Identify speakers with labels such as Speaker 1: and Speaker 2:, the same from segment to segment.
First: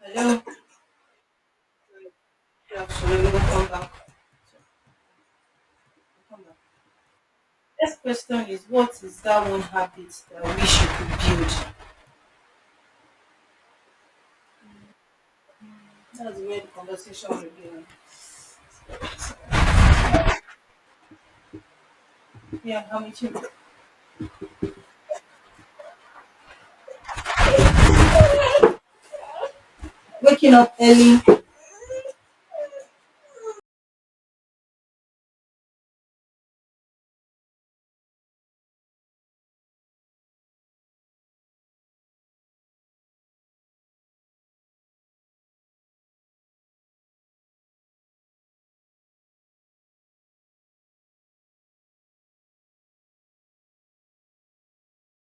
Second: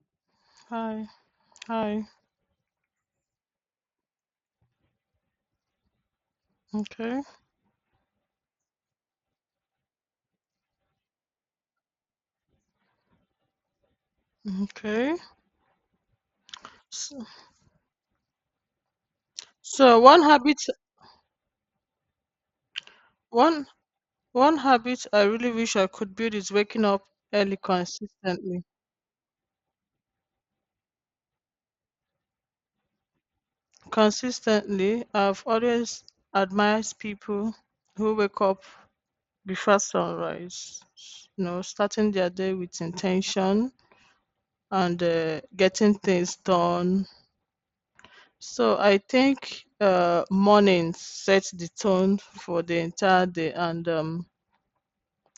Speaker 1: Hello,
Speaker 2: Hi, hi.
Speaker 1: good afternoon. Welcome back. Welcome back.
Speaker 2: Okay,
Speaker 1: Next question is what is that one habit that we should build?
Speaker 2: okay.
Speaker 1: That's where the
Speaker 2: So,
Speaker 1: conversation will be.
Speaker 2: so
Speaker 1: Yeah, how much you
Speaker 2: one one habit I really wish I could build is waking up early consistently.
Speaker 1: waking up early?
Speaker 2: Consistently, I've always admired people who wake up before sunrise. You know, starting their day with intention and getting things done. So I think morning sets the tone for the entire day. and um,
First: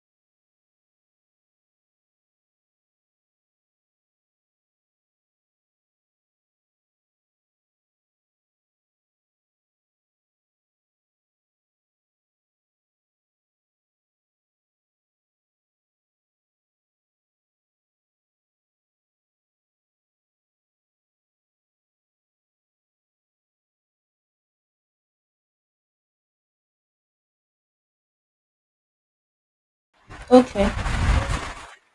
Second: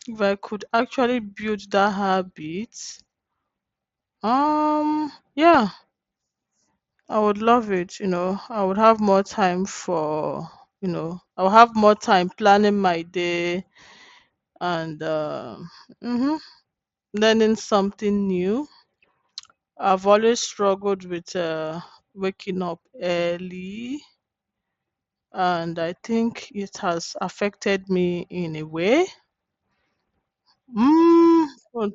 Speaker 2: If I could actually build that habit, yeah, I would love it. You know, I would have more time for, you know, I'll have more time planning my day and mhm, learning something new. I've always struggled with waking up early, and I think it has affected me in a way.
Speaker 1: Okay.
Speaker 2: Mm, but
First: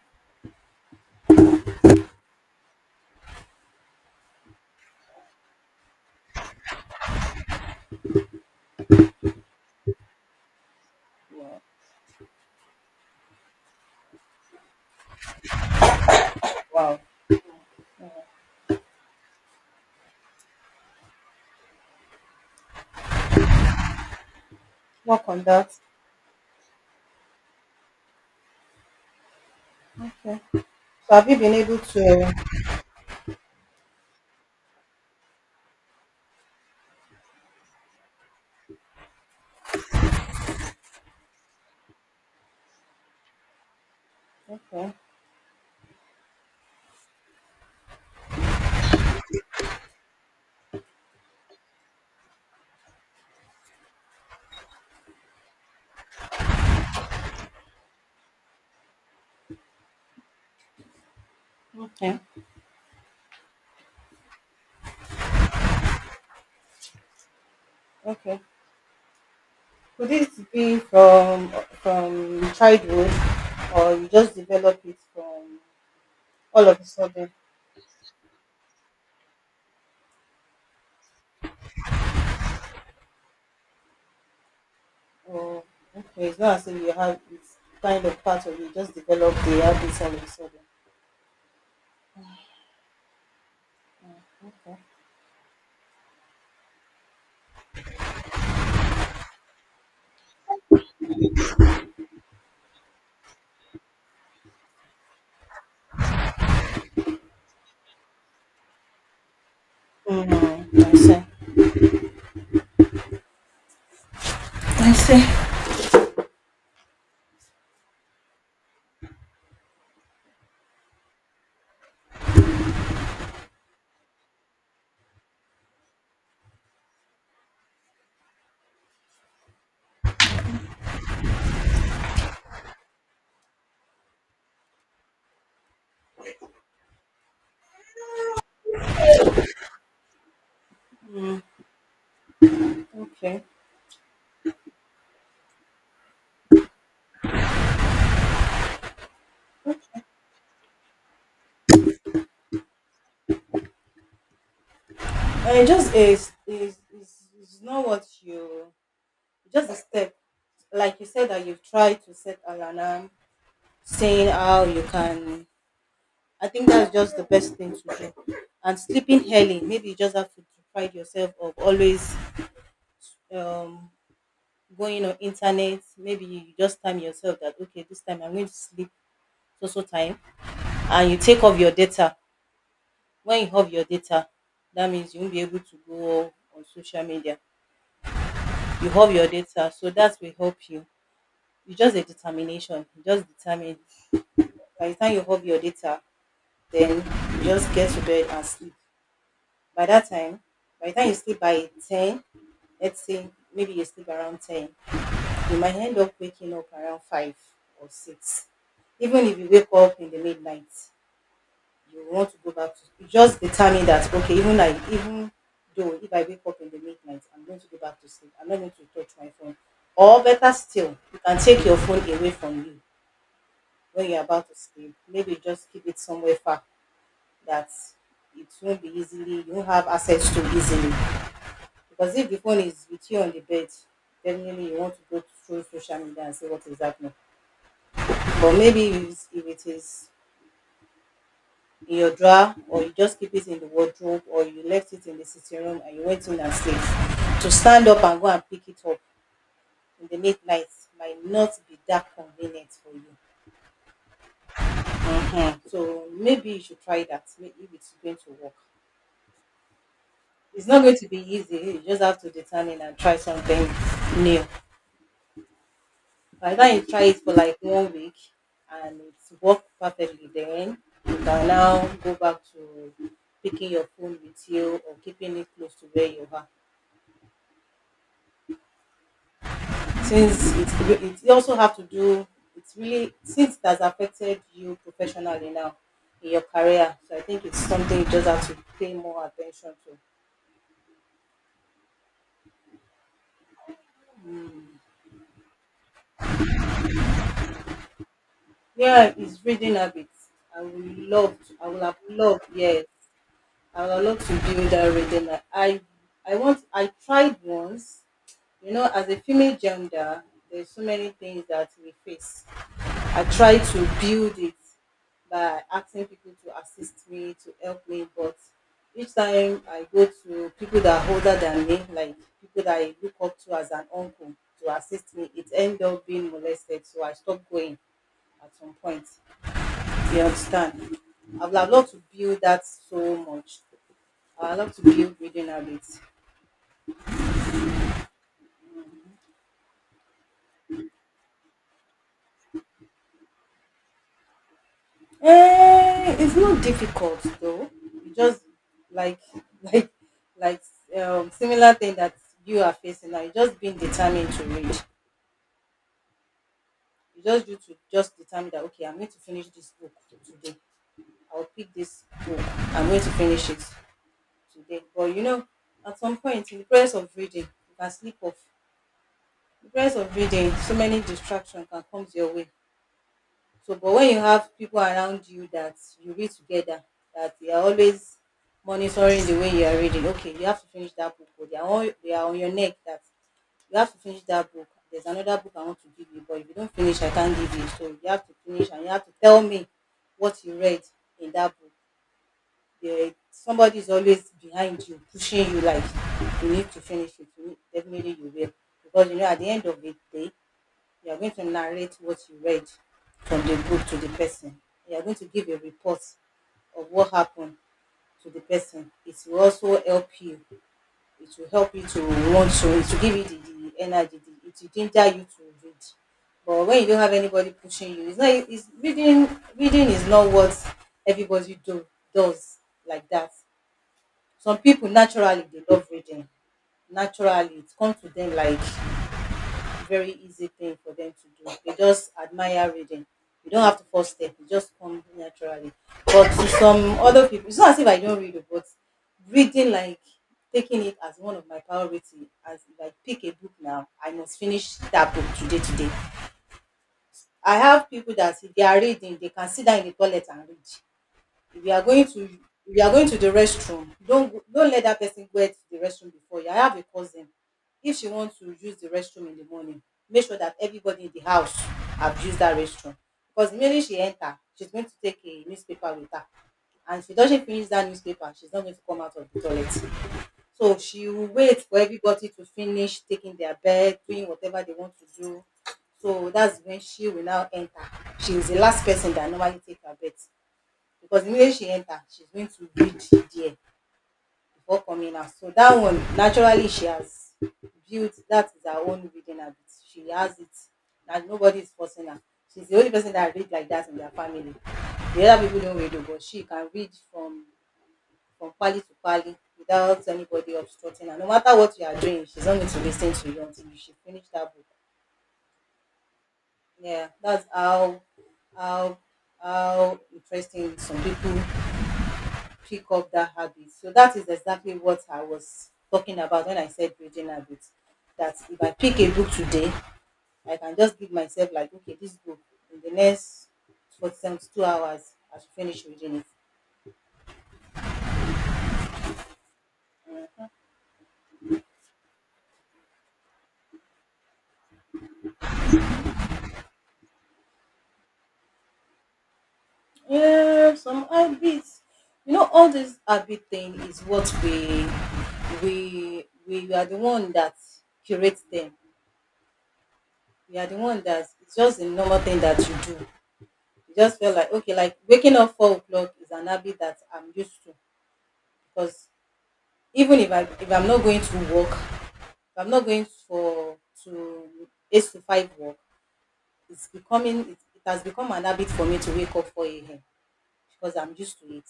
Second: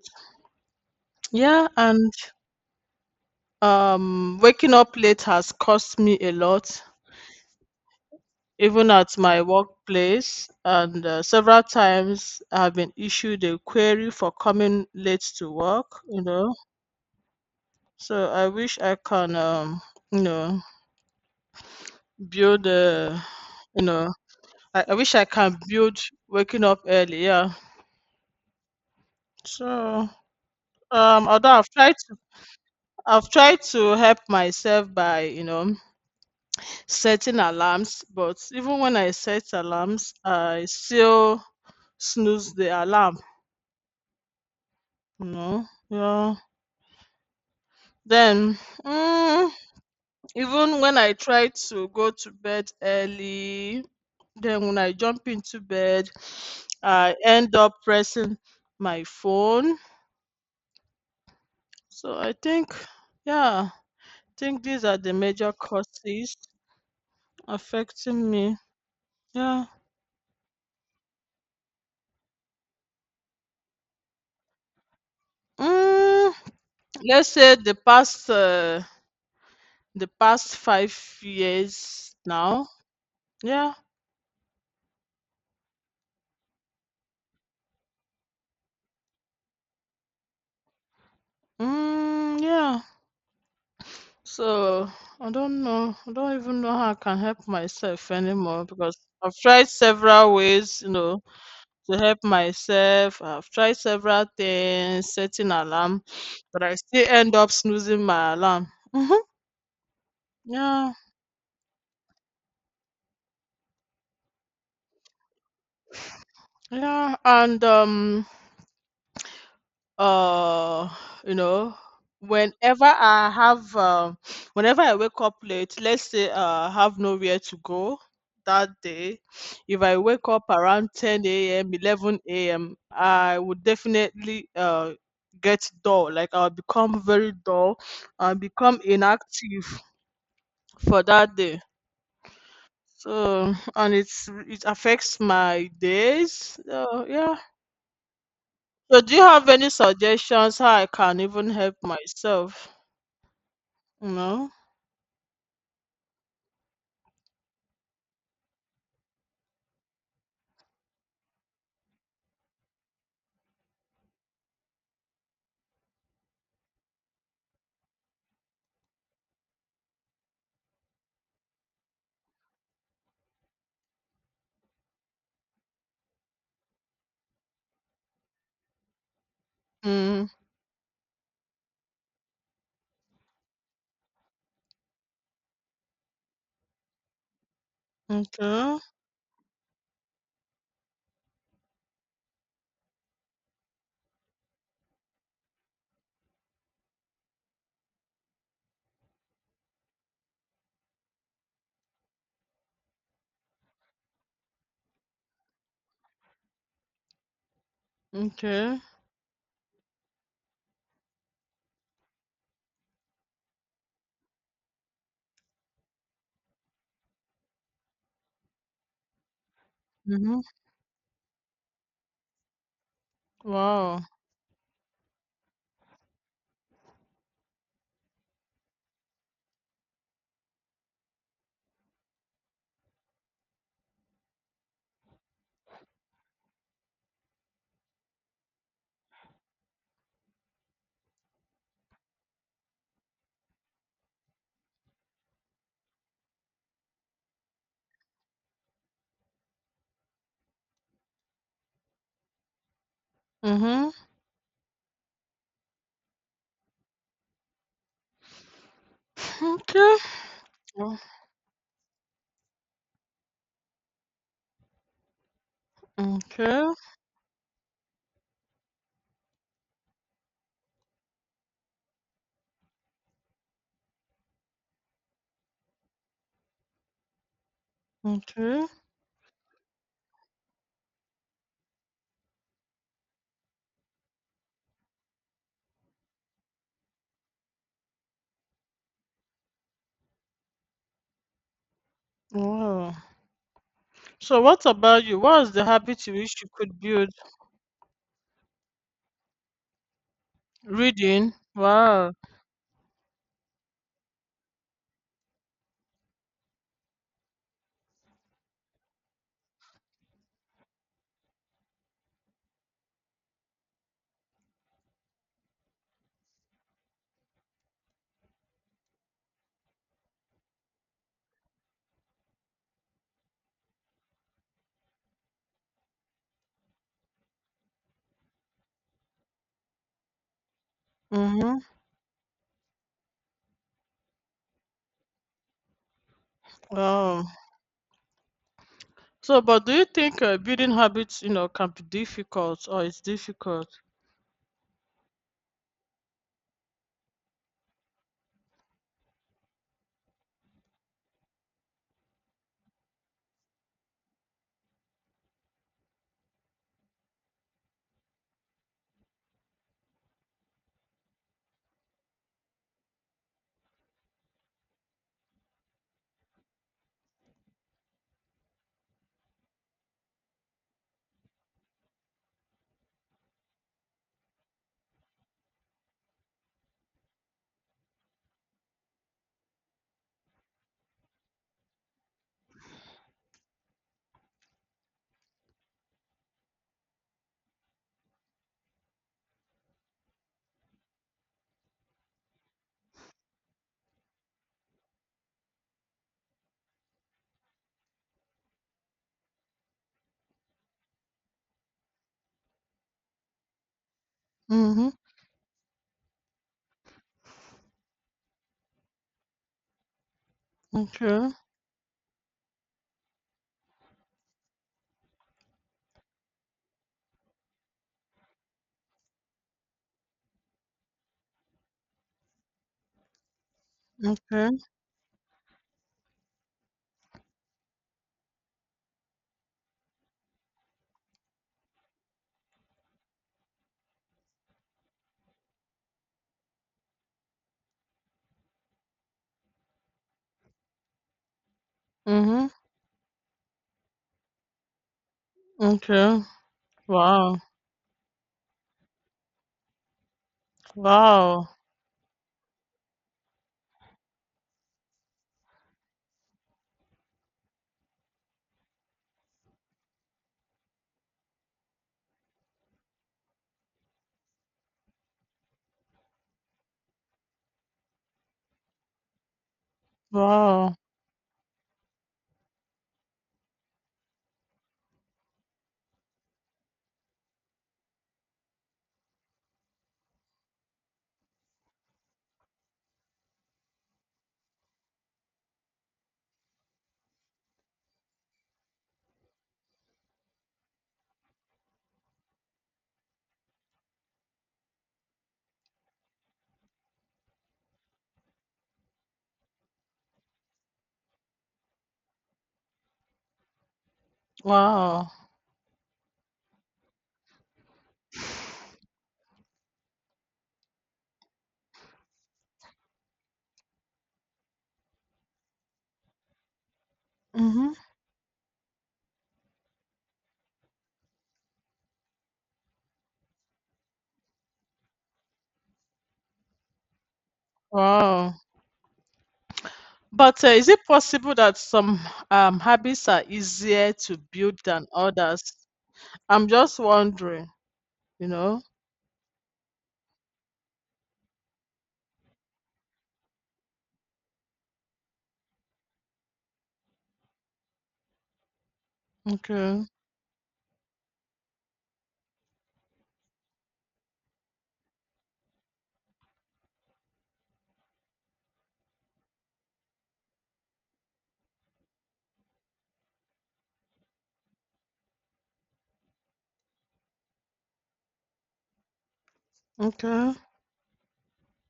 Speaker 2: yeah, and waking up late has cost me a lot, even at my workplace, and several
Speaker 1: Wow.
Speaker 2: times I've been issued a query for coming late to work.
Speaker 1: Wow.
Speaker 2: So I wish I can, you know, build a, you know, I wish I
Speaker 1: Work on
Speaker 2: can
Speaker 1: that.
Speaker 2: build waking up early, yeah. So,
Speaker 1: Okay. So have you
Speaker 2: although
Speaker 1: been
Speaker 2: I've
Speaker 1: able
Speaker 2: tried to,
Speaker 1: to
Speaker 2: I've tried to help myself by, setting alarms, but even when I set alarms, I still snooze the alarm.
Speaker 1: okay.
Speaker 2: Yeah. Then mm, even when I try to go to bed early, then when I jump into bed, I end up pressing my phone. So
Speaker 1: Okay.
Speaker 2: I think, yeah, I think these are the major causes affecting
Speaker 1: Okay.
Speaker 2: me. Yeah.
Speaker 1: Could this be from childhood, or you just develop it from
Speaker 2: mm,
Speaker 1: all of a
Speaker 2: let's
Speaker 1: sudden?
Speaker 2: say the past 5 years now. Yeah.
Speaker 1: Oh, okay. It's not as if you have, it's kind of part of you. Just develop the habits all of a sudden.
Speaker 2: Mm, yeah.
Speaker 1: Okay.
Speaker 2: So I don't know. I don't even know how I can help myself anymore, because I've tried several ways, to help myself. I've tried several things, setting alarm, but I still end up snoozing my alarm. Hmm.
Speaker 1: I
Speaker 2: Yeah,
Speaker 1: see. I see.
Speaker 2: yeah, and uh you know whenever I have whenever I wake up late, let's say I have nowhere to go that day. If I wake up around 10 a.m. 11 a.m., I would definitely get dull, like I'll become very dull, I'll become inactive for that day,
Speaker 1: Okay.
Speaker 2: so and it affects my days, so yeah. So do you have any suggestions how I can even help myself? No?
Speaker 1: And it just is not what you, just a step. Like you said that you've tried to set an alarm, saying how you can, I think that's just the best thing to do. And sleeping early, maybe you just have to deprive yourself of always um going on internet. Maybe you just time yourself that okay, this time I'm going to sleep, so time,
Speaker 2: Mm,
Speaker 1: and you take off your data. When you have your data, that means you won't be able to go on social media.
Speaker 2: okay,
Speaker 1: You have your data, so that will help you. You just a determination, you just determine. By the time you have your data, then you just get to bed and sleep. By that time, by the time you sleep by 10, let's say, maybe you sleep around 10, you might end up waking up around 5 or 6.
Speaker 2: okay.
Speaker 1: Even if you wake up in the midnight, you want to go back to. You just determine that okay, even though, if I wake up in the midnight, I'm going to go back to sleep. I'm not going to touch my phone. Or
Speaker 2: Mhm.
Speaker 1: better still, you can take your phone away from you
Speaker 2: Wow.
Speaker 1: when you're about to sleep. Maybe just keep it somewhere far, that it won't be easily, you won't have access to easily. Because if the phone is with you on the bed, definitely you want to go through social media and see what is happening. But maybe if it is in your drawer, or you just keep it in the wardrobe, or you left it in the sitting room and you went in and slept. To stand up and go and pick it up in the late night might not be that convenient for you.
Speaker 2: Mhm.
Speaker 1: Mhm. So maybe you should try that. Maybe if it's going to work.
Speaker 2: Okay.
Speaker 1: It's not going
Speaker 2: Wow.
Speaker 1: to be easy. You just have to determine and try something new. By the
Speaker 2: Okay.
Speaker 1: time you try it for like one week and it's worked perfectly, then you can now go back to picking your phone with you or keeping it close to where you are.
Speaker 2: Okay.
Speaker 1: Since it, you also have to do, it's really, since it has affected you professionally now in your career, so I think it's something you just have to pay more attention to.
Speaker 2: Wow. So what about you? What is the habit you wish you could build?
Speaker 1: Yeah, it's reading habits. I would
Speaker 2: Reading.
Speaker 1: love to, I would have
Speaker 2: Wow.
Speaker 1: loved, yes, I would have loved to build that reading I tried once. As a female gender, there's so many things that we face. I try to build it by asking people to assist me, to help me, but each time I go to people that are older than me, like people that I look up to as an uncle to assist me, it end up being molested. So I stopped going at some point. You understand? I would
Speaker 2: Mhm.
Speaker 1: have loved to build that so much. I would love to build reading habits.
Speaker 2: Wow. So, but do you think building habits, can be difficult, or it's difficult?
Speaker 1: Eh, it's not difficult though. You just like like like similar thing that you are facing now. You just being determined to read. You just need to just determine that okay, I'm going to finish this book today. I'll pick this book. I'm going to finish it today. But at some point in the process of reading, you can slip off. The process of reading, so many distractions can come your way. So, but when you have people around you that you read together, that they are always monitoring the way you are reading. Okay, you have to finish that book. Or they are on your neck that you have to finish that book. There's another book I want to give you, but if you don't finish, I can't give you. So you have to finish, and you have to tell me what you read in that book. There, somebody is always behind you, pushing you like you need to finish it. Definitely you will, because at the end of the day, you are going to narrate what you read from the book to the person.
Speaker 2: Mhm.
Speaker 1: You are going to give a report of what happened to the person. It will also help you.
Speaker 2: Okay.
Speaker 1: It will help you to want to, it will give you the, energy, it will ginger you to read. But when you don't have anybody pushing you, it's not, it's reading reading is not what everybody do does like that. Some
Speaker 2: Okay.
Speaker 1: people naturally they love reading. Naturally, it comes to them like very easy thing for them to do. They just admire reading. You don't have to force it; it just comes naturally. But to some other people, it's not as if I don't read, oh, but reading, like taking it as one of my priority.
Speaker 2: Mhm.
Speaker 1: As if I pick a book now, I must finish that book today. Today,
Speaker 2: Okay. Wow.
Speaker 1: I have people that if they are reading, they can sit down in the toilet and read.
Speaker 2: Wow.
Speaker 1: If you are going to If you are going to the restroom, don't let that person go to the restroom before you. I have a cousin, if she wants to use the restroom in the morning, make sure that everybody in the house have used that restroom. Because merely she enter, she's going to take a newspaper with her, and if she doesn't finish that newspaper, she's not going to come out of the toilet.
Speaker 2: Wow.
Speaker 1: So she will wait for everybody to finish taking their bed, doing whatever they want to do. So that's when she will now enter. She is the last person that normally take her bed, because the minute she enter, she's going to read there before coming out. So that one, naturally she has built, that is her own reading habit. She has it, and nobody is forcing her. She's the only person that read like that in their family. The other people don't read, oh, but she can read from pali to pali without anybody obstructing her. No matter what you are doing, she's not going to listen to you until she finish that book.
Speaker 2: Wow.
Speaker 1: Yeah, that's how how interesting some people pick up that habit. So that is exactly what I was talking about when I said reading habits.
Speaker 2: Mhm.
Speaker 1: That if I pick a book today, I can just give myself like, okay, this book in the next 47 to 2 hours, I should finish reading it.
Speaker 2: Wow. But, is it possible that some, habits are easier to build than others? I'm just wondering, you know?
Speaker 1: Yeah, some habits. All this habit thing is what we are the one that curates them.
Speaker 2: Okay,
Speaker 1: We are the one that, it's just a normal thing that you do. You just feel like okay, like waking up 4 o'clock is an habit that I'm used to. Because even if I'm not going to work, if I'm not going for to 8 to 5 work, it's becoming, it has become an habit for me to wake up 4 a.m.
Speaker 2: okay,
Speaker 1: because I'm used to it.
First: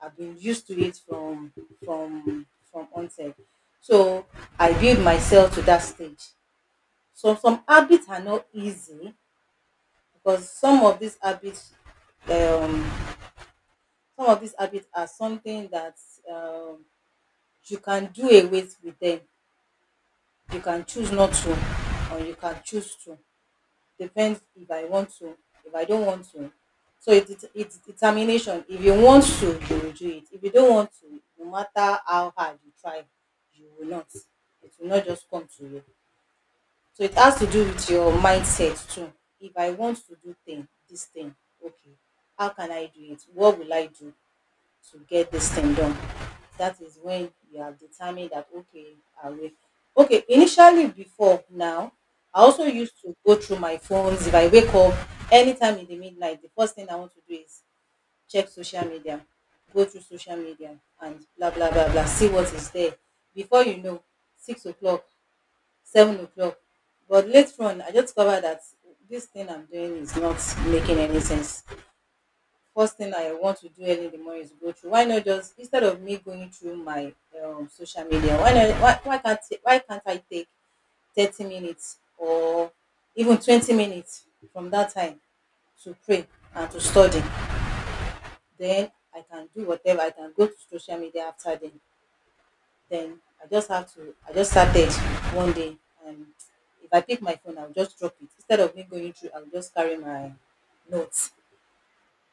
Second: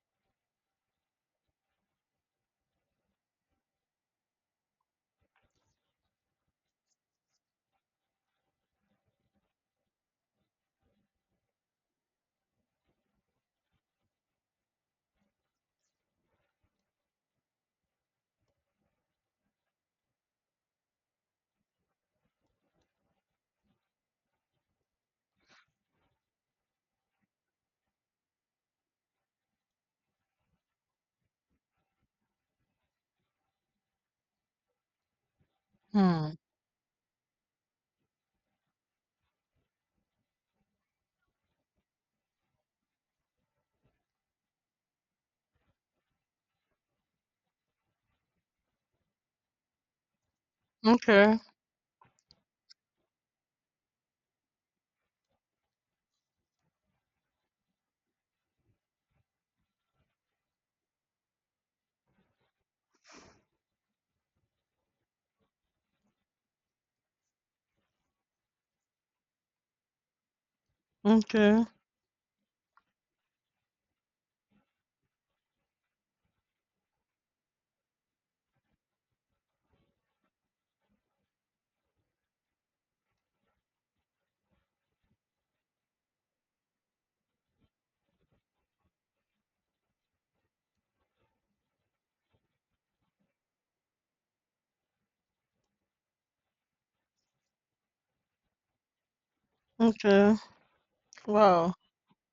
Speaker 1: I've been used to it from from onset. So I build myself to that stage. So some habits are not easy, because um some of these habits are something that, um, you can do away with them. You can choose not to, or you can choose to. Depends if I want to, if I don't want to. So it's determination. If you want to, you will do it. If you don't want to, no matter how hard you try, you will not it will not just come to you.
Speaker 2: hmm,
Speaker 1: So it has to do with your mindset too. If I want to do thing this thing, okay, how can I do it? What will I do to get this thing done? That is when you have determined that okay, I will. Okay, initially
Speaker 2: okay,
Speaker 1: before now, I also used to go through my phones. If I wake up anytime in the midnight, the first thing I want to do is check social media, go through social media and blah blah blah blah, see what is there. Before you know, 6 o'clock, 7 o'clock. But later on, I just discovered that this thing I'm doing is not making any
Speaker 2: okay,
Speaker 1: sense. First thing I want to do early in the morning is go through. Why not? Just instead of me going through my social media, why not? Why can't I take 30 minutes or even 20 minutes from that time to pray and to study? Then I can do whatever. I can go to social media after then. Then I just have to. I just started one day, and if I pick my phone, I'll just drop it. Instead of me going through, I'll just carry my
Speaker 2: okay,
Speaker 1: notes
Speaker 2: wow,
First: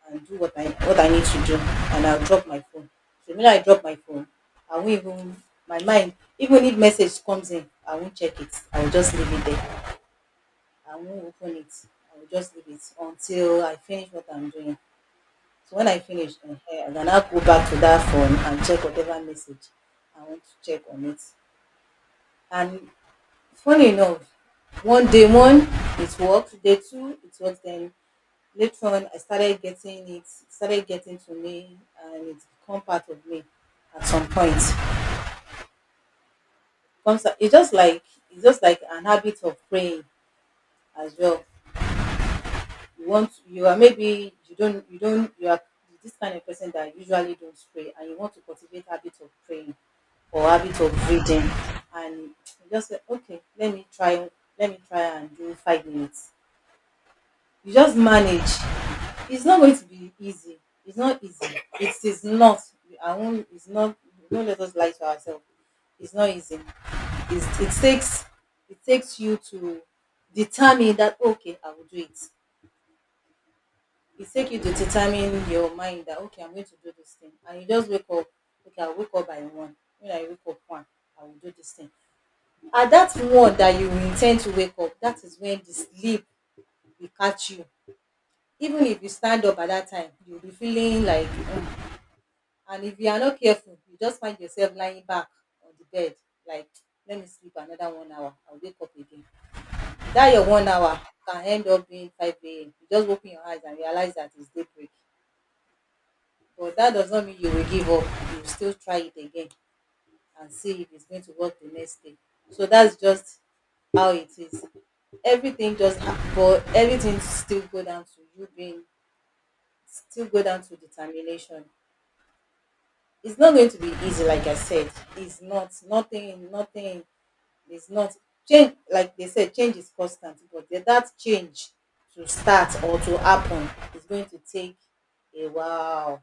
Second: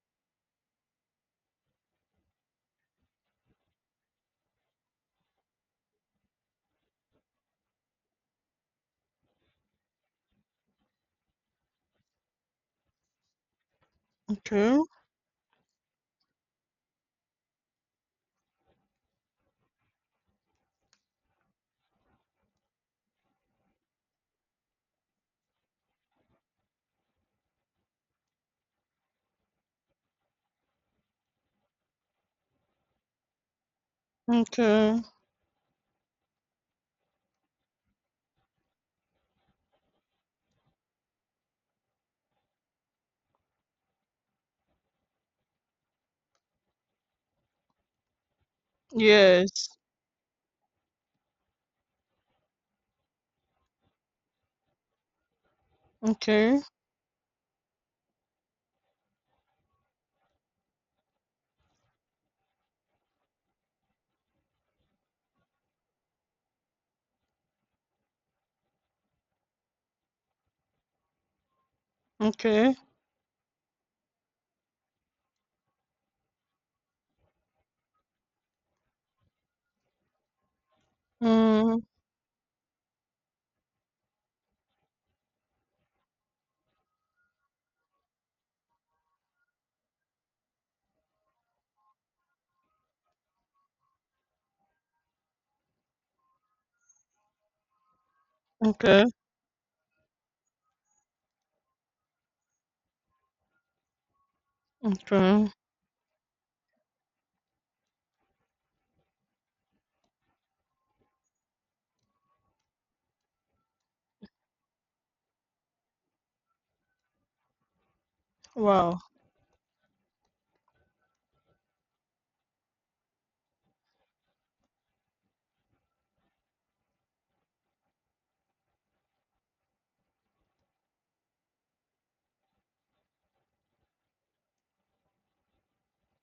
Speaker 1: and do what I need to do, and I'll drop my phone. So when I drop my phone, I won't even my mind. Even if message comes in, I won't check it. I will just leave it there. I won't open it. I will just leave it until I finish what I'm doing.
Speaker 2: okay,
Speaker 1: So when I finish, I can now go back to that phone and check whatever message I want to check on it. And funny enough, one day one, it works. Day two it work, then later on I started getting it, started getting to me, and it's become part of me at some point.
Speaker 2: okay,
Speaker 1: It's just like, it's just like an habit of praying as well. You want, you are, maybe you don't you are this kind of person that usually don't pray, and you want to cultivate habit of
Speaker 2: yes,
Speaker 1: praying or habit of reading, and you just say, okay, let me try, let me try and do 5 minutes.
Speaker 2: okay,
Speaker 1: You just manage. It's not going to be easy. It's not easy. It is not. I won't. It's not. Don't let us lie to ourselves. It's not easy. It's, it takes. It takes you to determine that, okay, I will do it.
Speaker 2: okay,
Speaker 1: It takes you to determine your mind that, okay, I'm going to do this thing, and you just wake up. Okay, I will wake up by one. When I wake up one, I will do this
Speaker 2: mm,
Speaker 1: thing. At that one that you intend to wake up, that is when the sleep will catch you. Even if you stand up at that time, you'll be feeling like, oh. And if you are not careful, you just find yourself lying back on the bed, like, let me sleep another one hour. I'll wake up
Speaker 2: okay,
Speaker 1: again. That your one hour can end up being 5 a.m. You just open your eyes and realize that it's daybreak.
Speaker 2: okay,
Speaker 1: But that does not mean you will give up. You still try it again and see if it's going to work the next day. So that's just how it is. But everything still go down to you being,
Speaker 2: wow,
Speaker 1: still go down to determination. It's not going to be easy, like I said. It's not, nothing, nothing. It's not change. Like they said, change is constant, but that change to start or to happen is going to take a while.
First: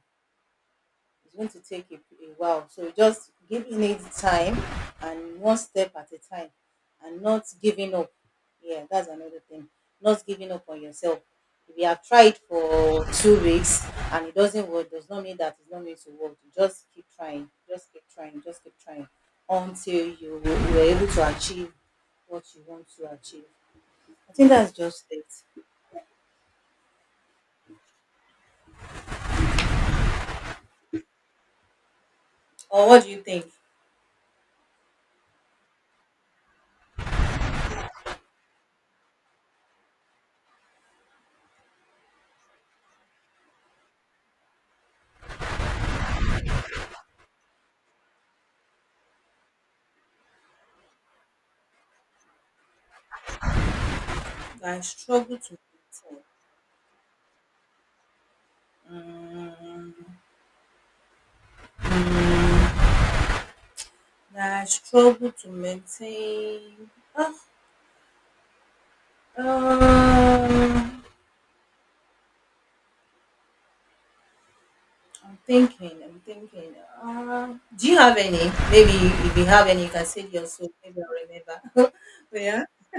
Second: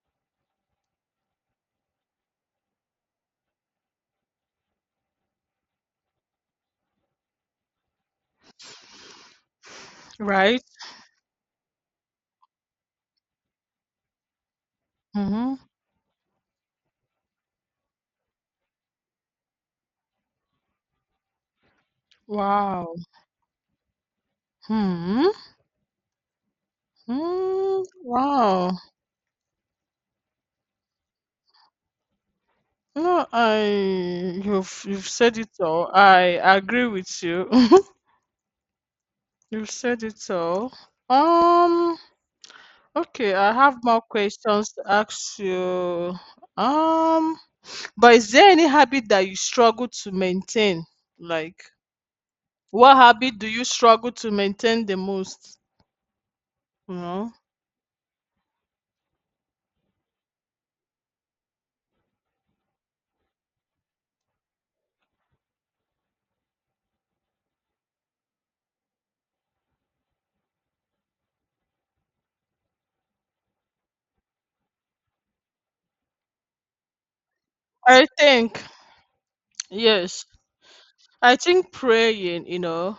Speaker 1: It's going to take a while. So just giving it time and one step at a time, and not giving up. Yeah, that's another thing. Not giving
Speaker 2: right?
Speaker 1: up on yourself. If you have tried for 2 weeks and it doesn't work, does not mean
Speaker 2: Mm-hmm.
Speaker 1: that it's not going to work. Just keep trying, just keep trying, just keep trying until you are able to achieve what you want
Speaker 2: Wow.
Speaker 1: to achieve. I think that's just it.
Speaker 2: Hmm. Mm, wow.
Speaker 1: Or what do you
Speaker 2: No,
Speaker 1: think?
Speaker 2: I you've said it all. I agree with you. You've said it all. Um, okay, I have more questions to ask you. Um, but is there any habit that you struggle to maintain? Like, what habit do you struggle to
Speaker 1: I
Speaker 2: maintain the
Speaker 1: struggle
Speaker 2: most?
Speaker 1: to.
Speaker 2: You know,
Speaker 1: Mm, mm, that I struggle to maintain. Uh, um, I'm thinking, I'm thinking. Do you
Speaker 2: I
Speaker 1: have any?
Speaker 2: think,
Speaker 1: Maybe if you have any, you can
Speaker 2: yes.
Speaker 1: say yours. So maybe I'll
Speaker 2: I think
Speaker 1: remember.
Speaker 2: praying, you
Speaker 1: Yeah.
Speaker 2: know,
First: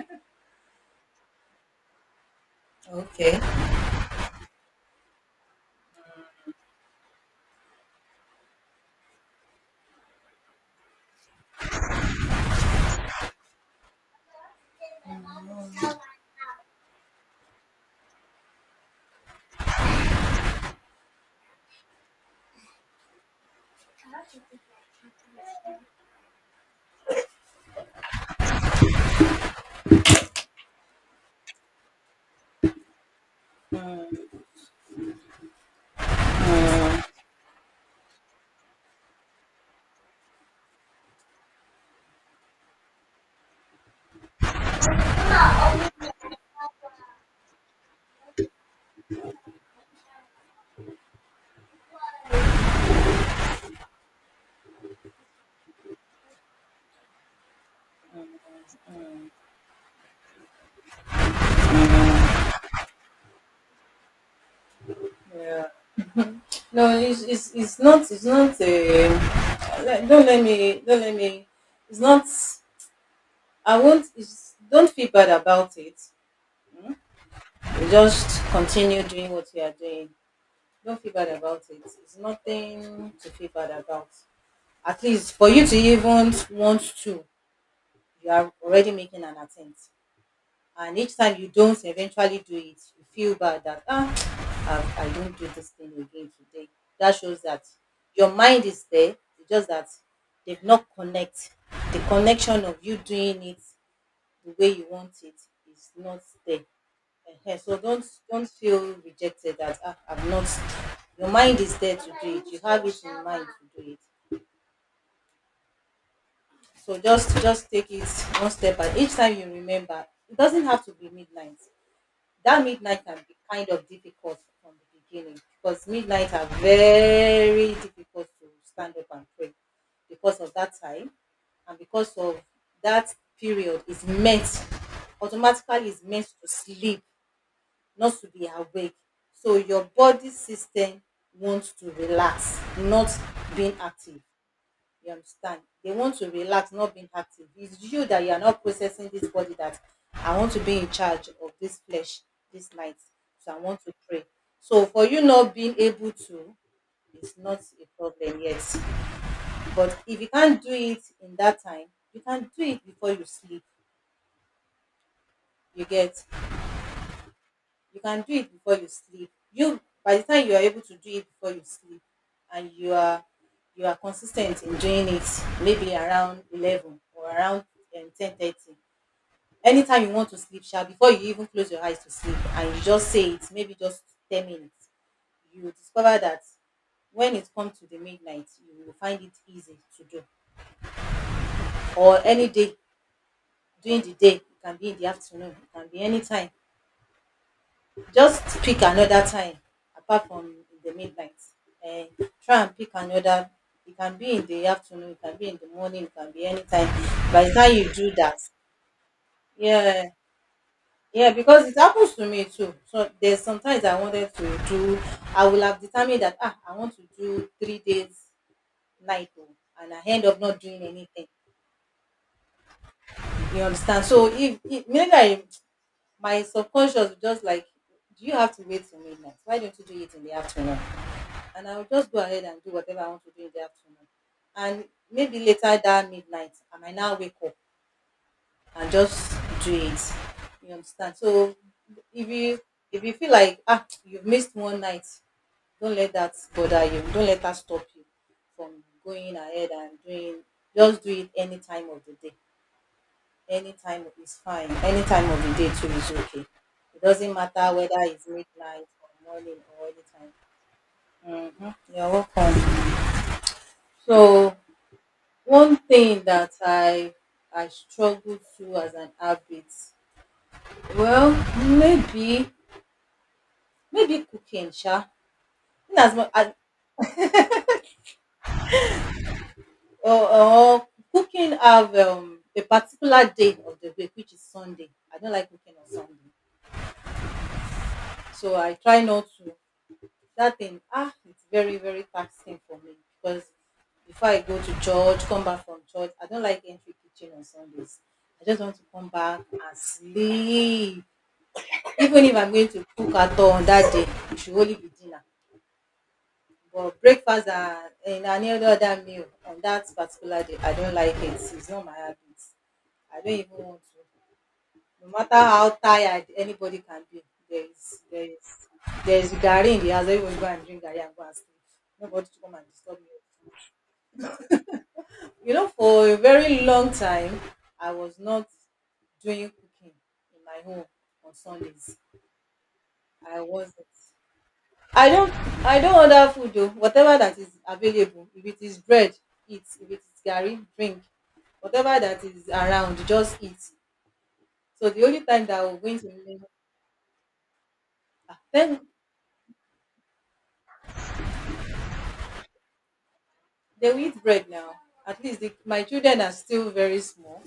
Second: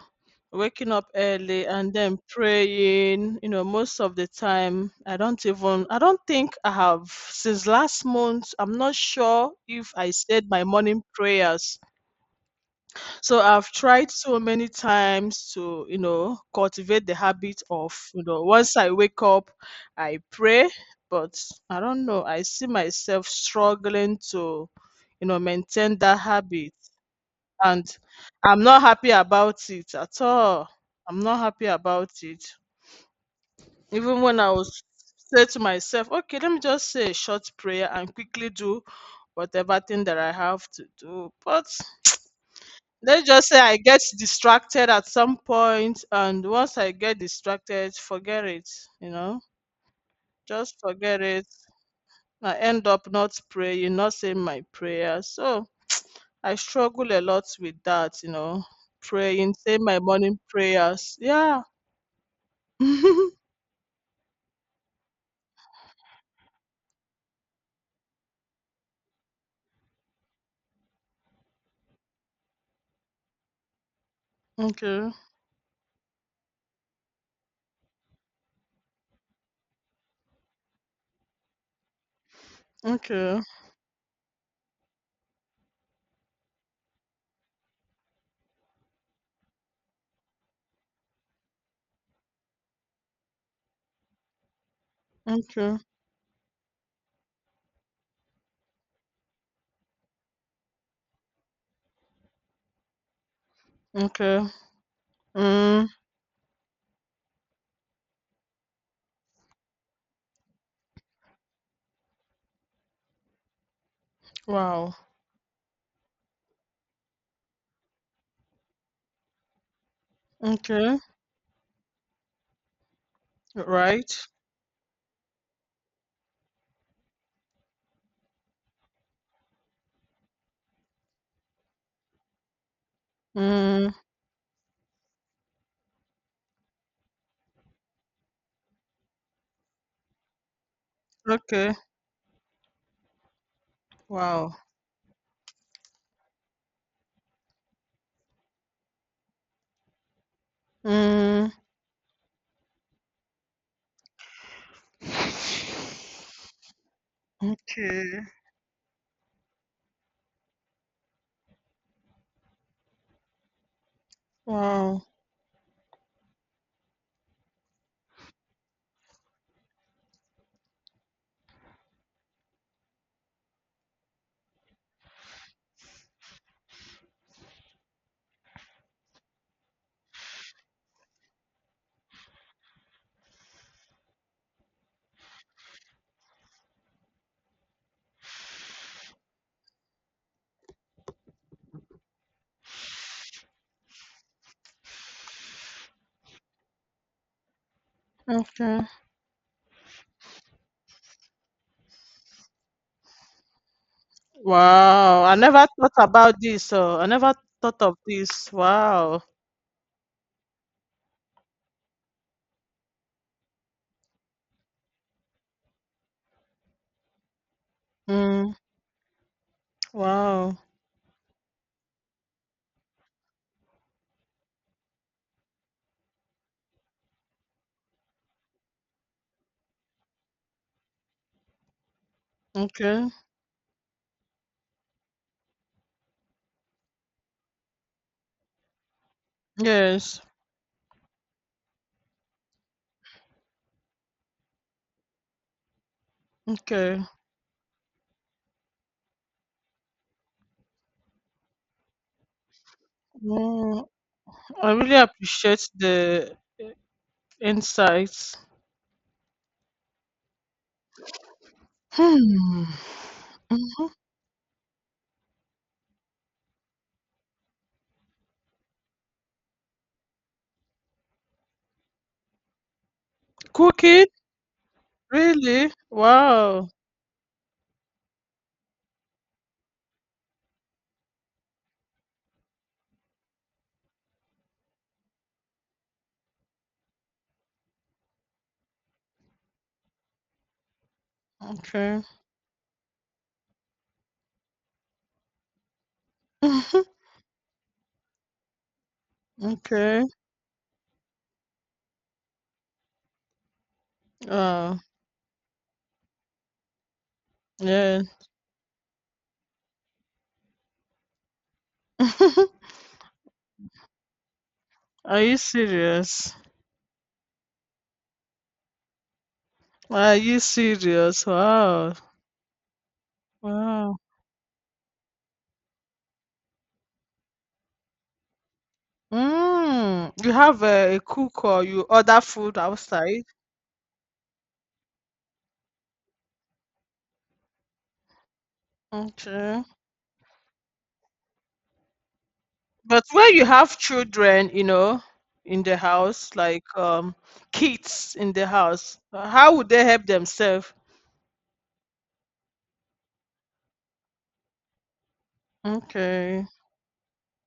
Speaker 2: waking up early and then praying,
Speaker 1: Okay.
Speaker 2: most of the time, I don't even, I don't think I have, since last month, I'm not sure if I said my morning prayers. So I've tried so many times to, cultivate the habit of, once I wake up, I pray, but I don't know, I see myself struggling to, maintain that habit, and I'm not happy about it at all. I'm not happy about it. Even when I was say to myself, okay, let me just
Speaker 1: Yeah.
Speaker 2: say a short prayer and quickly do whatever thing that I have to do. But let's just say I get distracted at some point, and once I get distracted, forget it. You know, just forget it. I end up not praying, not saying my prayer. So I struggle a lot with that, praying, say my morning prayers. Yeah.
Speaker 1: No, it's not, it's not a don't let me it's not I won't it's, don't feel
Speaker 2: Okay.
Speaker 1: bad about it. You just continue doing what you are doing. Don't feel bad about it. It's nothing to
Speaker 2: Okay.
Speaker 1: feel bad about. At least for you to even want to, you are already making an attempt, and each time you don't eventually do it, you feel bad that, ah, I don't do this
Speaker 2: Okay.
Speaker 1: thing again today. That shows that your mind is there. It's just that they've not connect, the connection of you doing it
Speaker 2: Okay.
Speaker 1: the way you want it
Speaker 2: Mm.
Speaker 1: is not there. Ehen, so don't feel rejected that, ah, I've not, your mind is there to do it. You have it in mind to do it.
Speaker 2: Wow.
Speaker 1: So just take it one step, and each time you remember, it doesn't have to
Speaker 2: Okay.
Speaker 1: be midnight. That midnight can be kind of
Speaker 2: Right.
Speaker 1: difficult from the beginning, because midnight are very difficult to stand up and pray, because of that time and because of that period
Speaker 2: Mm.
Speaker 1: is meant, automatically is meant to sleep, not to be awake. So your body system
Speaker 2: Okay.
Speaker 1: wants to relax, not being active.
Speaker 2: Wow.
Speaker 1: You understand? They want to relax, not being active. It's you that you are not processing this body that I want to be in charge
Speaker 2: Mm.
Speaker 1: of this flesh this night. So I want to pray. So for you not being able to, it's not a
Speaker 2: Okay.
Speaker 1: problem yet. But if you can't do it in that time, you can do it before you sleep.
Speaker 2: Wow.
Speaker 1: You get, you can do it before you sleep. You, by the time you are able to do it before you sleep, and you are, you are consistent in doing it, maybe around 11 or around 10:30, anytime you want to sleep sha, before you even close your eyes to sleep, and you just say it maybe just 10 minutes, you will discover that when it comes to the midnight you will find it easy to do. Or any day during the day, it can be in the afternoon, it can be anytime. Just
Speaker 2: Okay.
Speaker 1: pick another time apart from in the midnight. And try and pick another. It can be in the afternoon, it
Speaker 2: Wow. I
Speaker 1: can be in
Speaker 2: never
Speaker 1: the
Speaker 2: thought
Speaker 1: morning, it can
Speaker 2: about
Speaker 1: be
Speaker 2: this.
Speaker 1: anytime.
Speaker 2: So I never
Speaker 1: By the time
Speaker 2: thought
Speaker 1: you
Speaker 2: of
Speaker 1: do that,
Speaker 2: this. Wow.
Speaker 1: yeah, yeah, because it happens to me too. So there's sometimes I wanted to do, I will have determined that, ah, I want to do 3 days
Speaker 2: Mm.
Speaker 1: night o, and I end up
Speaker 2: Wow.
Speaker 1: not doing anything. You understand? So if maybe I, my subconscious will just like, do you have to wait till midnight? Why don't you do it in the afternoon? And I'll just go ahead and do whatever I
Speaker 2: Okay.
Speaker 1: want to do in the afternoon. And maybe later that midnight, I might now wake up and just do it.
Speaker 2: Yes.
Speaker 1: You understand? So if you, if you feel like, ah, you've missed one night, don't let that bother
Speaker 2: Okay.
Speaker 1: you. Don't let that stop you from going ahead and doing. Just do it any time of the day. Any
Speaker 2: Mm.
Speaker 1: time is fine.
Speaker 2: I really
Speaker 1: Any time of the
Speaker 2: appreciate
Speaker 1: day too is
Speaker 2: the
Speaker 1: okay. It doesn't matter whether it's
Speaker 2: insights.
Speaker 1: midnight or morning or any time. Mm-hmm. You're
Speaker 2: Hmm.
Speaker 1: welcome.
Speaker 2: hmm
Speaker 1: So one thing that I struggle to as an habit, well, maybe,
Speaker 2: Cooking?
Speaker 1: maybe cooking, sha.
Speaker 2: Really?
Speaker 1: In as much as,
Speaker 2: Wow.
Speaker 1: or cooking have a particular day of the week, which is Sunday. I don't like cooking on Sunday, so I try not to. That thing, ah, it's very
Speaker 2: Okay.
Speaker 1: very taxing for me, because before I go to church, come back from church, I don't like
Speaker 2: Mhm.
Speaker 1: entry kitchen on Sundays. I just want to come back and
Speaker 2: Okay.
Speaker 1: sleep. Even if I'm going to cook at all on that day, it should only
Speaker 2: Oh,
Speaker 1: be dinner. But breakfast
Speaker 2: yeah.
Speaker 1: and any other other meal on that particular day, I don't like it. It's not my habit. I don't even want to. No
Speaker 2: Are you
Speaker 1: matter how tired
Speaker 2: serious?
Speaker 1: anybody can be, there is there is garri in the house.
Speaker 2: Are you
Speaker 1: Everyone go and drink garri and go
Speaker 2: serious?
Speaker 1: and sleep.
Speaker 2: Wow.
Speaker 1: Nobody to come and disturb you.
Speaker 2: Wow.
Speaker 1: You know, for a very long time, I was not doing cooking
Speaker 2: Mm. You
Speaker 1: in
Speaker 2: have
Speaker 1: my home
Speaker 2: a
Speaker 1: on
Speaker 2: cook, or you
Speaker 1: Sundays.
Speaker 2: order food outside?
Speaker 1: I wasn't. I don't I don't order food though. Whatever that is available, if it is bread,
Speaker 2: Okay.
Speaker 1: eat. If it is garri, drink. Whatever that is around,
Speaker 2: But when
Speaker 1: just
Speaker 2: you
Speaker 1: eat.
Speaker 2: have children,
Speaker 1: So the only time that
Speaker 2: in
Speaker 1: I
Speaker 2: the
Speaker 1: was going
Speaker 2: house,
Speaker 1: to,
Speaker 2: like kids in
Speaker 1: ah,
Speaker 2: the
Speaker 1: thank.
Speaker 2: house, how would they help themselves?
Speaker 1: They will eat bread now. At least my children are
Speaker 2: Okay.
Speaker 1: still very small.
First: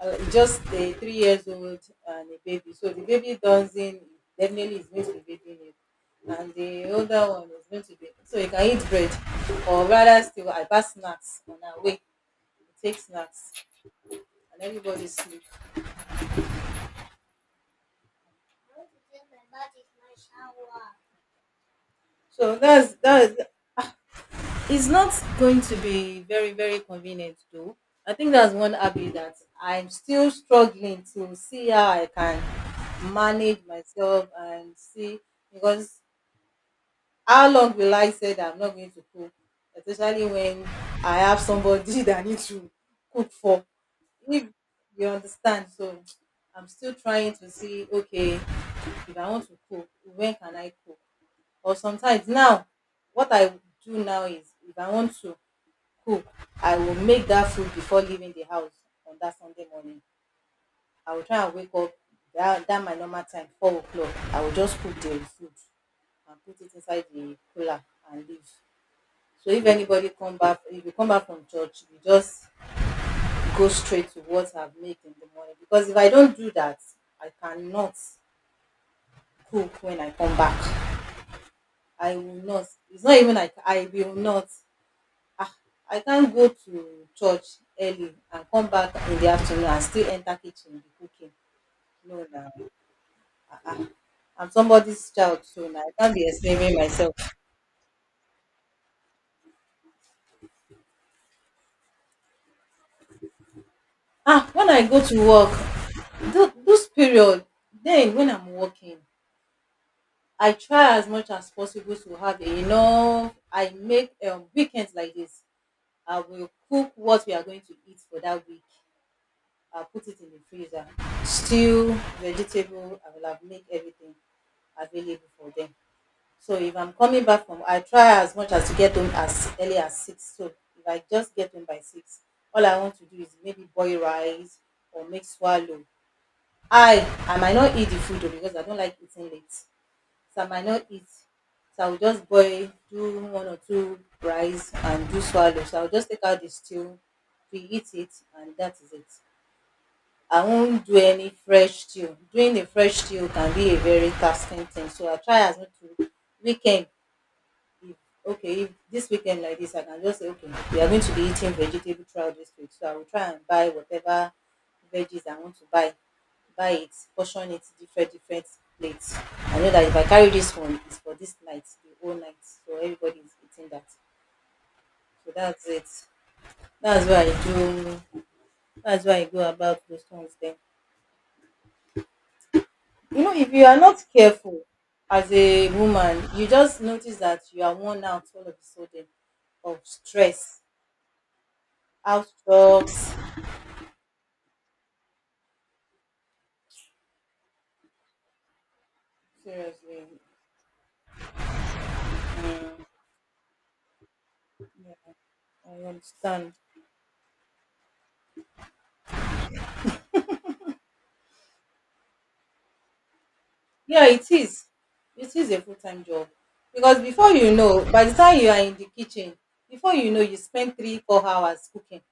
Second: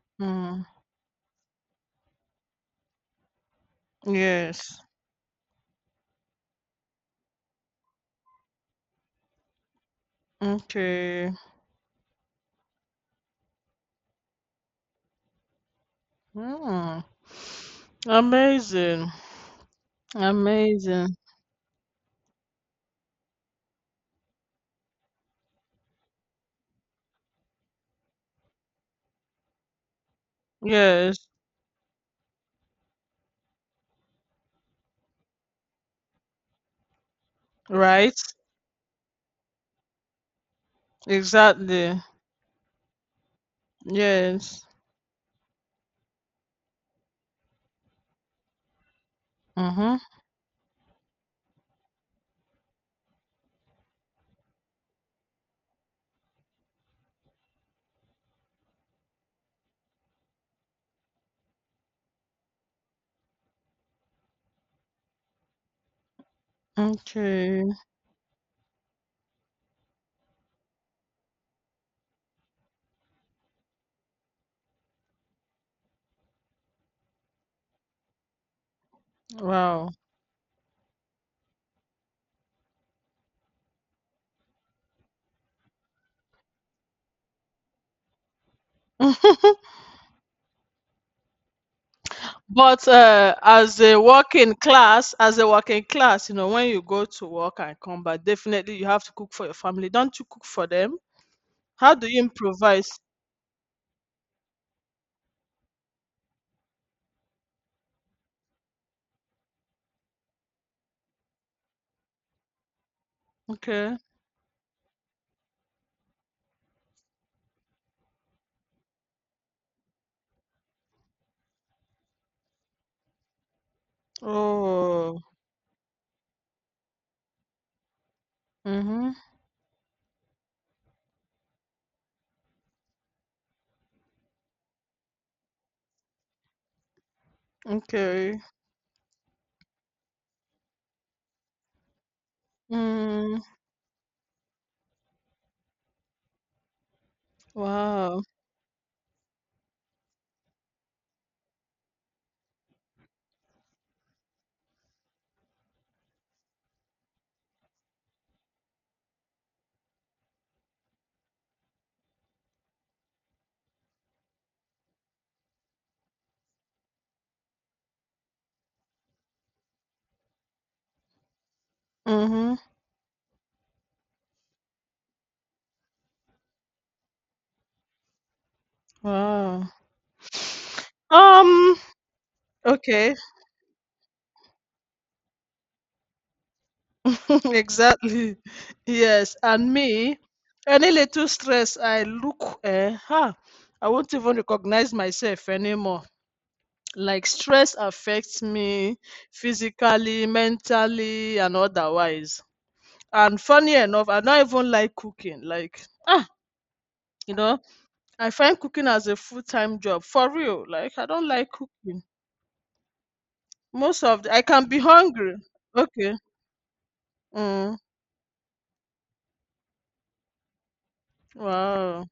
Speaker 1: Just
Speaker 2: Mm.
Speaker 1: a 3 years old and a baby. So the baby doesn't,
Speaker 2: Yes.
Speaker 1: definitely is going to be baby milk. And the older one is going to be, so you can eat bread. Or rather still, I buy
Speaker 2: Okay.
Speaker 1: snacks on our way. We take snacks and everybody sleep.
Speaker 2: Mm. Amazing. Amazing.
Speaker 1: So that's that. It's not going to be very convenient though. I think that's one habit that I'm still struggling
Speaker 2: Yes.
Speaker 1: to see how I can manage myself and see, because how long will I
Speaker 2: Right.
Speaker 1: say that I'm not going to cook, especially when I have
Speaker 2: Exactly.
Speaker 1: somebody that I need to cook for. If,
Speaker 2: Yes.
Speaker 1: you understand, so I'm still trying to see, okay, if I want to cook,
Speaker 2: Mm-hmm.
Speaker 1: when can I cook? Or sometimes now, what I do now is if I want to cook, I will make that food before leaving the house. On that Sunday morning, I will try and wake up that that my normal time, 4 o'clock. I will just cook the food and put it inside the
Speaker 2: Okay.
Speaker 1: cooler and leave. So if anybody come back, if you come back from church, you just go straight to what I've made in the morning. Because if I don't do that, I cannot cook
Speaker 2: Wow.
Speaker 1: when I come back. I will not, it's not even like I will not. Ah, I can't go to church early and come back in the afternoon and still enter kitchen be cooking. No na,
Speaker 2: But
Speaker 1: ah,
Speaker 2: as
Speaker 1: ah.
Speaker 2: a
Speaker 1: I'm
Speaker 2: working
Speaker 1: somebody's
Speaker 2: class, as
Speaker 1: child,
Speaker 2: a
Speaker 1: so na
Speaker 2: working
Speaker 1: I can't be
Speaker 2: class, when
Speaker 1: enslaving
Speaker 2: you go
Speaker 1: myself.
Speaker 2: to work and come back, definitely you have to cook for your family. Don't you cook for them? How do you improvise?
Speaker 1: When I go to work, those period. Then when I'm working, I try as much as possible to have enough. I
Speaker 2: Okay.
Speaker 1: make weekends like this. I will cook what we are going to eat for that week. I'll put it in the freezer. Stew, vegetable, I will have make everything
Speaker 2: Oh.
Speaker 1: available for them. So if I'm coming back from, I try as much as to get home
Speaker 2: Mhm.
Speaker 1: as early as six. So if I just get home by six, all I want to do is maybe boil rice or make swallow. I might not eat the food though,
Speaker 2: Okay.
Speaker 1: because I don't like eating late. So I might not eat. So I'll just boil, do
Speaker 2: Mm.
Speaker 1: one or two rice and do swallow. So I'll just take out the stew, we eat it
Speaker 2: Wow.
Speaker 1: and that is it. I won't do any fresh stew. Doing a fresh stew can be a very tasking thing. So I try as much to weekend. If, okay, if this weekend like this, I can just say, okay, we are going to be eating vegetable throughout this week. So I will try and buy whatever veggies I want to buy. Buy it, portion it different different plates. I know that if I carry this one, it's for this night, the whole night.
Speaker 2: Mhm.
Speaker 1: So everybody is eating that. So that's it. That's why I do. That's why I go
Speaker 2: Wow.
Speaker 1: about those ones then.
Speaker 2: Um. Okay.
Speaker 1: You know, if you are not careful, as a woman, you just notice that you are worn out
Speaker 2: Exactly.
Speaker 1: all of a sudden.
Speaker 2: Yes. And
Speaker 1: Of
Speaker 2: me,
Speaker 1: stress,
Speaker 2: any little stress, I
Speaker 1: out
Speaker 2: look. Eh.
Speaker 1: jobs,
Speaker 2: Ha. I won't even recognize myself anymore. Like, stress affects me
Speaker 1: seriously.
Speaker 2: physically, mentally, and otherwise.
Speaker 1: mm,
Speaker 2: And funny enough, I don't even
Speaker 1: yeah,
Speaker 2: like cooking. Like,
Speaker 1: I
Speaker 2: ah,
Speaker 1: understand.
Speaker 2: you know, I find cooking as a full time job for real. Like, I don't like cooking.
Speaker 1: Yeah, it
Speaker 2: I can
Speaker 1: is.
Speaker 2: be
Speaker 1: It
Speaker 2: hungry.
Speaker 1: is a full-time
Speaker 2: Okay.
Speaker 1: job, because before you
Speaker 2: Mm,
Speaker 1: know, by the time you are in the kitchen, before you know, you spend 3 4 hours cooking.
Speaker 2: wow.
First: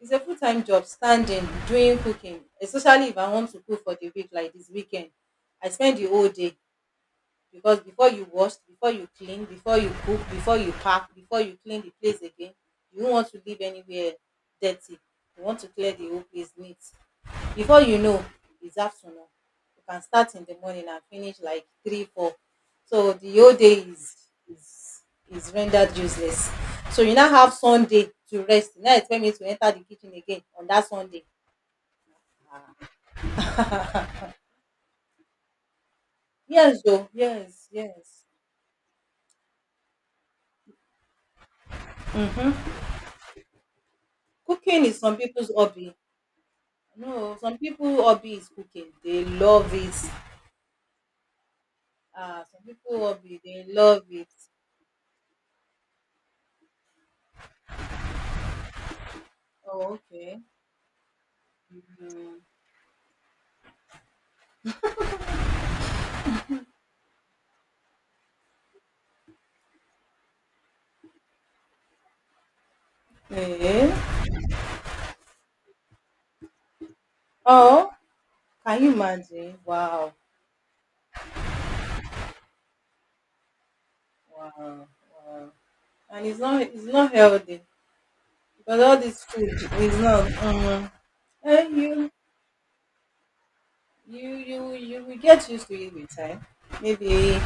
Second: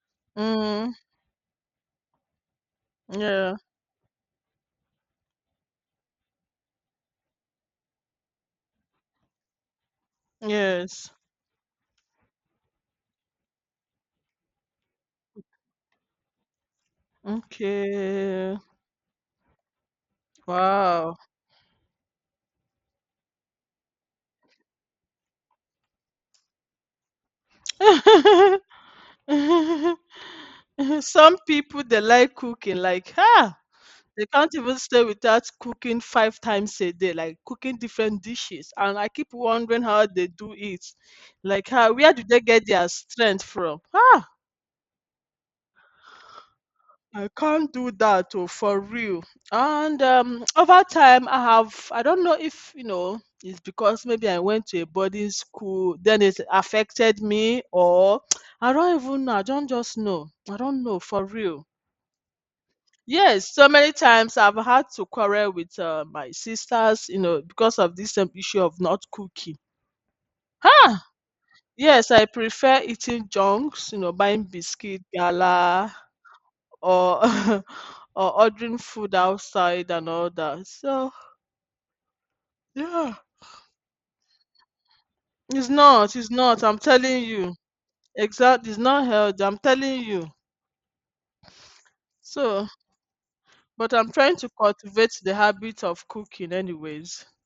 Speaker 1: It's a full-time job
Speaker 2: Mm,
Speaker 1: standing doing cooking, especially if I want
Speaker 2: yeah.
Speaker 1: to cook for the week like this weekend. I spend the whole day, because before you wash, before you clean, before you cook, before you
Speaker 2: Yes.
Speaker 1: pack, before you clean the place again. You don't want to leave anywhere dirty. You want to clear the whole place neat. Before you know,
Speaker 2: Okay.
Speaker 1: it's afternoon. You can start in the morning and
Speaker 2: Wow.
Speaker 1: finish like three four. So the whole day is is rendered useless. So you now have Sunday to rest. You now expect me to enter the kitchen again on that Sunday?
Speaker 2: Some people they like cooking, like, ah, they can't even stay without cooking 5 times
Speaker 1: Yes,
Speaker 2: a
Speaker 1: though.
Speaker 2: day, like
Speaker 1: Yes,
Speaker 2: cooking different
Speaker 1: yes.
Speaker 2: dishes, and I keep wondering how they do it. Like, how where do they get their strength from? Ah,
Speaker 1: Cooking is some people's hobby.
Speaker 2: I
Speaker 1: No, some
Speaker 2: can't do
Speaker 1: people
Speaker 2: that
Speaker 1: hobby
Speaker 2: oh,
Speaker 1: is
Speaker 2: for
Speaker 1: cooking.
Speaker 2: real.
Speaker 1: They love it.
Speaker 2: And over time, I don't know
Speaker 1: Ah, some
Speaker 2: if you
Speaker 1: people
Speaker 2: know
Speaker 1: hobby,
Speaker 2: it's
Speaker 1: they love
Speaker 2: because
Speaker 1: it.
Speaker 2: maybe I went to a boarding school, then it affected me, or I don't even know. I don't
Speaker 1: Oh,
Speaker 2: just know.
Speaker 1: okay.
Speaker 2: I don't know for real.
Speaker 1: Mm.
Speaker 2: Yes, so many times I've had to quarrel with, my sisters, because of this same issue of not cooking. Ah! Yes, I prefer eating
Speaker 1: Eh?
Speaker 2: junks, buying biscuit, gala, or
Speaker 1: Oh,
Speaker 2: or ordering
Speaker 1: can you
Speaker 2: food
Speaker 1: imagine?
Speaker 2: outside and
Speaker 1: Wow,
Speaker 2: all that. So, yeah,
Speaker 1: wow, wow. And
Speaker 2: it's
Speaker 1: it's not,
Speaker 2: not, I'm
Speaker 1: it's not
Speaker 2: telling you.
Speaker 1: healthy,
Speaker 2: Exact, it's
Speaker 1: because all
Speaker 2: not
Speaker 1: this
Speaker 2: healthy,
Speaker 1: food
Speaker 2: I'm
Speaker 1: is
Speaker 2: telling you.
Speaker 1: not. Eh, you
Speaker 2: So, but I'm
Speaker 1: you
Speaker 2: trying to
Speaker 1: you you will
Speaker 2: cultivate the
Speaker 1: get used to
Speaker 2: habit
Speaker 1: it
Speaker 2: of
Speaker 1: with time.
Speaker 2: cooking anyways.
Speaker 1: Maybe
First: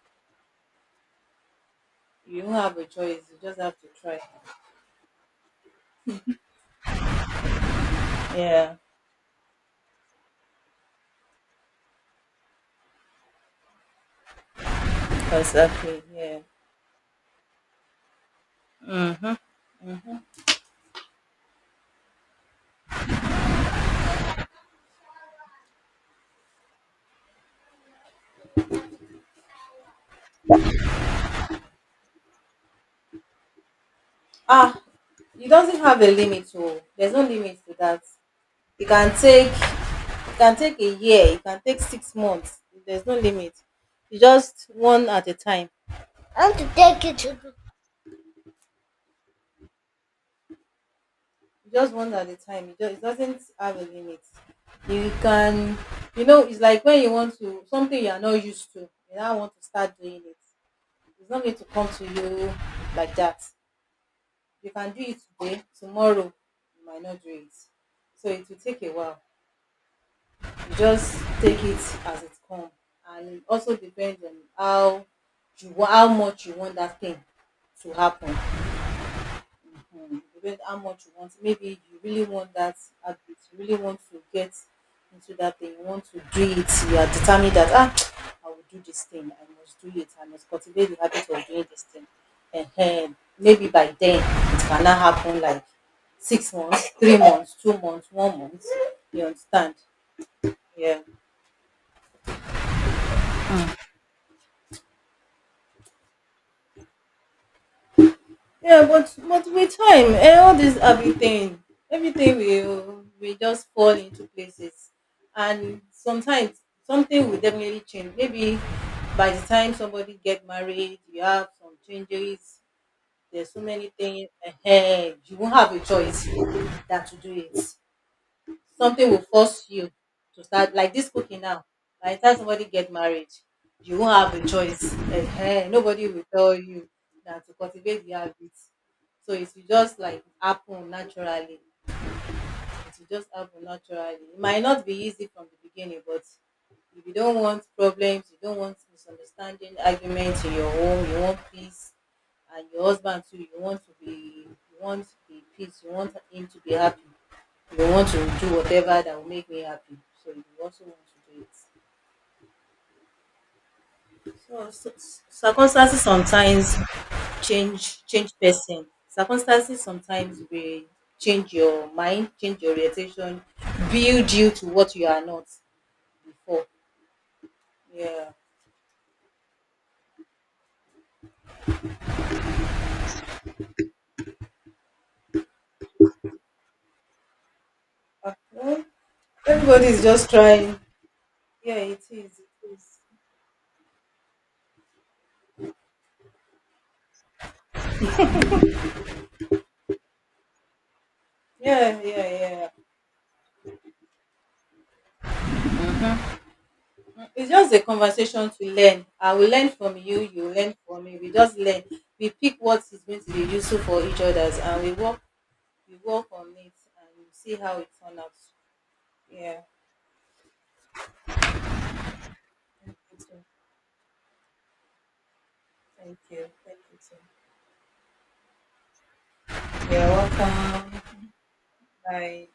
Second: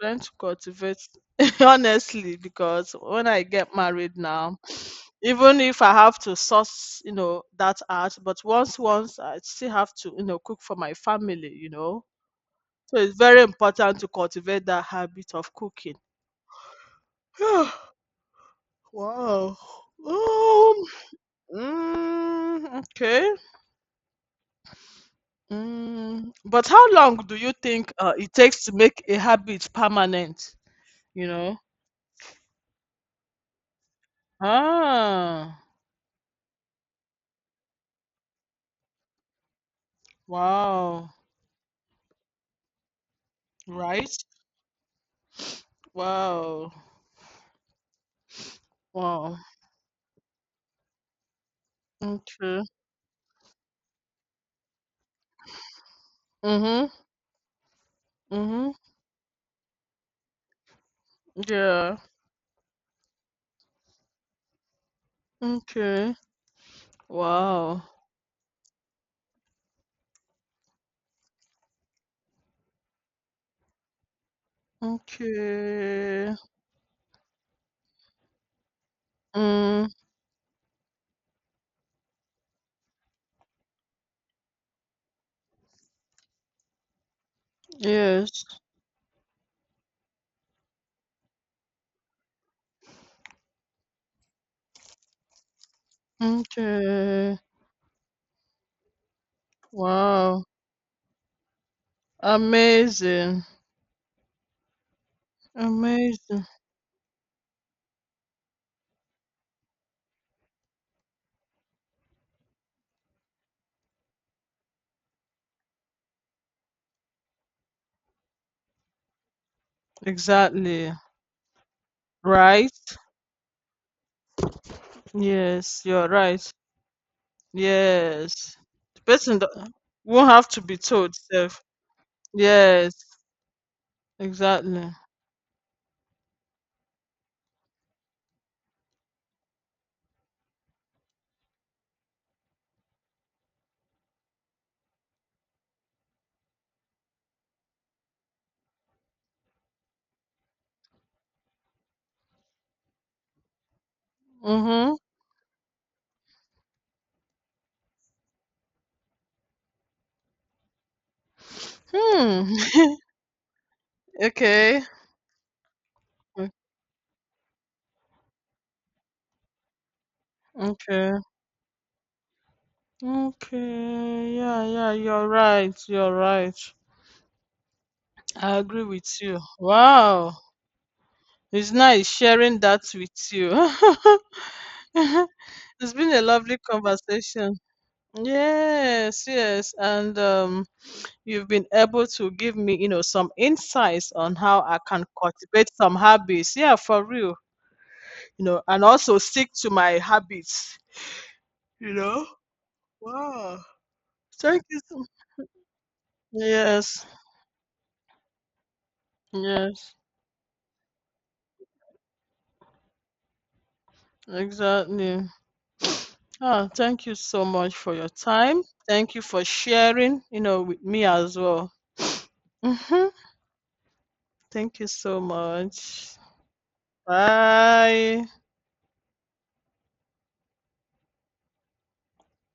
Speaker 2: Trying to cultivate honestly,
Speaker 1: you don't have a
Speaker 2: because
Speaker 1: choice.
Speaker 2: when
Speaker 1: You
Speaker 2: I
Speaker 1: just
Speaker 2: get
Speaker 1: have to
Speaker 2: married
Speaker 1: try.
Speaker 2: now, even if I have to source, that out, but
Speaker 1: Yeah,
Speaker 2: once I still have to, cook for my family. So it's very important to cultivate that habit of cooking.
Speaker 1: exactly. Yeah.
Speaker 2: Wow. Um, mm, okay. Mm, but how long do you think it takes to make a habit permanent? You know?
Speaker 1: Ah, it
Speaker 2: Ah,
Speaker 1: doesn't have a limit oh, there's no limit to that. It can take a
Speaker 2: wow.
Speaker 1: year, it can take 6 months. There's no limit. You
Speaker 2: Right?
Speaker 1: just one at a time. I want to
Speaker 2: Wow.
Speaker 1: take you to the,
Speaker 2: Wow.
Speaker 1: you just one at a
Speaker 2: Okay.
Speaker 1: time, it just, it doesn't have a limit. You can, you know, it's like
Speaker 2: Mm-hmm.
Speaker 1: when you want to something you are not
Speaker 2: Mm-hmm.
Speaker 1: used to, you now want to start doing it. It's not going to come
Speaker 2: Yeah.
Speaker 1: to you like that. You can do it today,
Speaker 2: Okay.
Speaker 1: tomorrow you might not do it.
Speaker 2: Wow.
Speaker 1: So it will take a while. Just take it as it come. And it also depends on how you how
Speaker 2: Okay.
Speaker 1: much you want that thing to happen.
Speaker 2: Mm.
Speaker 1: Um, depend how much you want. Maybe you really want that habit, you really want to get into that thing, you want to do it, you are determined that, ah,
Speaker 2: Yes.
Speaker 1: I will do this thing, I must do it, I must cultivate the habit of doing this thing. Um, maybe by then it cannot happen like 6 months, three
Speaker 2: Okay.
Speaker 1: months 2 months, one month. You understand?
Speaker 2: Wow.
Speaker 1: Yeah.
Speaker 2: Amazing. Amazing.
Speaker 1: Yeah, but with time, and all this, everything, everything will just fall into places. And sometimes something will definitely change. Maybe by the time somebody get
Speaker 2: Exactly.
Speaker 1: married, you have some changes.
Speaker 2: Right?
Speaker 1: There's so many things ahead. You won't have
Speaker 2: Yes,
Speaker 1: a
Speaker 2: you're
Speaker 1: choice
Speaker 2: right.
Speaker 1: that to do it.
Speaker 2: Yes. The
Speaker 1: Something will
Speaker 2: person
Speaker 1: force you
Speaker 2: won't
Speaker 1: to
Speaker 2: have to
Speaker 1: start
Speaker 2: be
Speaker 1: like this
Speaker 2: told
Speaker 1: cooking
Speaker 2: self.
Speaker 1: now. By the time somebody
Speaker 2: Yes.
Speaker 1: get married, you won't have a
Speaker 2: Exactly.
Speaker 1: choice. Ehen, nobody will tell you that to cultivate the habit. So it will just like happen naturally. It will just happen naturally. It might not be easy from the beginning, but if you don't want problems, you don't want misunderstanding, arguments in your home, you want peace. And your husband too, you want to be, you
Speaker 2: Mm-hmm.
Speaker 1: want the peace, you want him to be happy. You want to do whatever that will make me happy. So you also want to do it.
Speaker 2: Hmm.
Speaker 1: So,
Speaker 2: Okay.
Speaker 1: so circumstances sometimes change person. Circumstances sometimes will
Speaker 2: Okay.
Speaker 1: change your mind, change your orientation, build
Speaker 2: Okay,
Speaker 1: you
Speaker 2: yeah,
Speaker 1: to
Speaker 2: yeah,
Speaker 1: what you are
Speaker 2: you're
Speaker 1: not
Speaker 2: right, you're right.
Speaker 1: before. Yeah.
Speaker 2: I agree with you. Wow, it's nice sharing that with you. It's been a lovely conversation.
Speaker 1: Well,
Speaker 2: Yes, yes,
Speaker 1: everybody is
Speaker 2: and
Speaker 1: just trying.
Speaker 2: you've been
Speaker 1: Yeah, it
Speaker 2: able to
Speaker 1: is.
Speaker 2: give
Speaker 1: It
Speaker 2: me,
Speaker 1: is.
Speaker 2: some insights on how I can cultivate some habits. Yeah, for real, and also stick to my habits, you
Speaker 1: Yeah,
Speaker 2: know.
Speaker 1: yeah, yeah.
Speaker 2: Wow. Thank you. Yes,
Speaker 1: It's just a conversation to learn. I will learn
Speaker 2: yes,
Speaker 1: from you, you learn from me. We just learn. We pick what is going to be useful for each other's, and we
Speaker 2: exactly.
Speaker 1: work, we work on
Speaker 2: Ah,
Speaker 1: it,
Speaker 2: thank
Speaker 1: and
Speaker 2: you
Speaker 1: we
Speaker 2: so
Speaker 1: see
Speaker 2: much
Speaker 1: how it
Speaker 2: for your
Speaker 1: turns out.
Speaker 2: time. Thank you for
Speaker 1: Yeah.
Speaker 2: sharing, with me as well.
Speaker 1: Thank
Speaker 2: hmm
Speaker 1: you, too.
Speaker 2: Thank you so much.
Speaker 1: Thank you. Thank you
Speaker 2: Bye.
Speaker 1: too. You're welcome. Bye.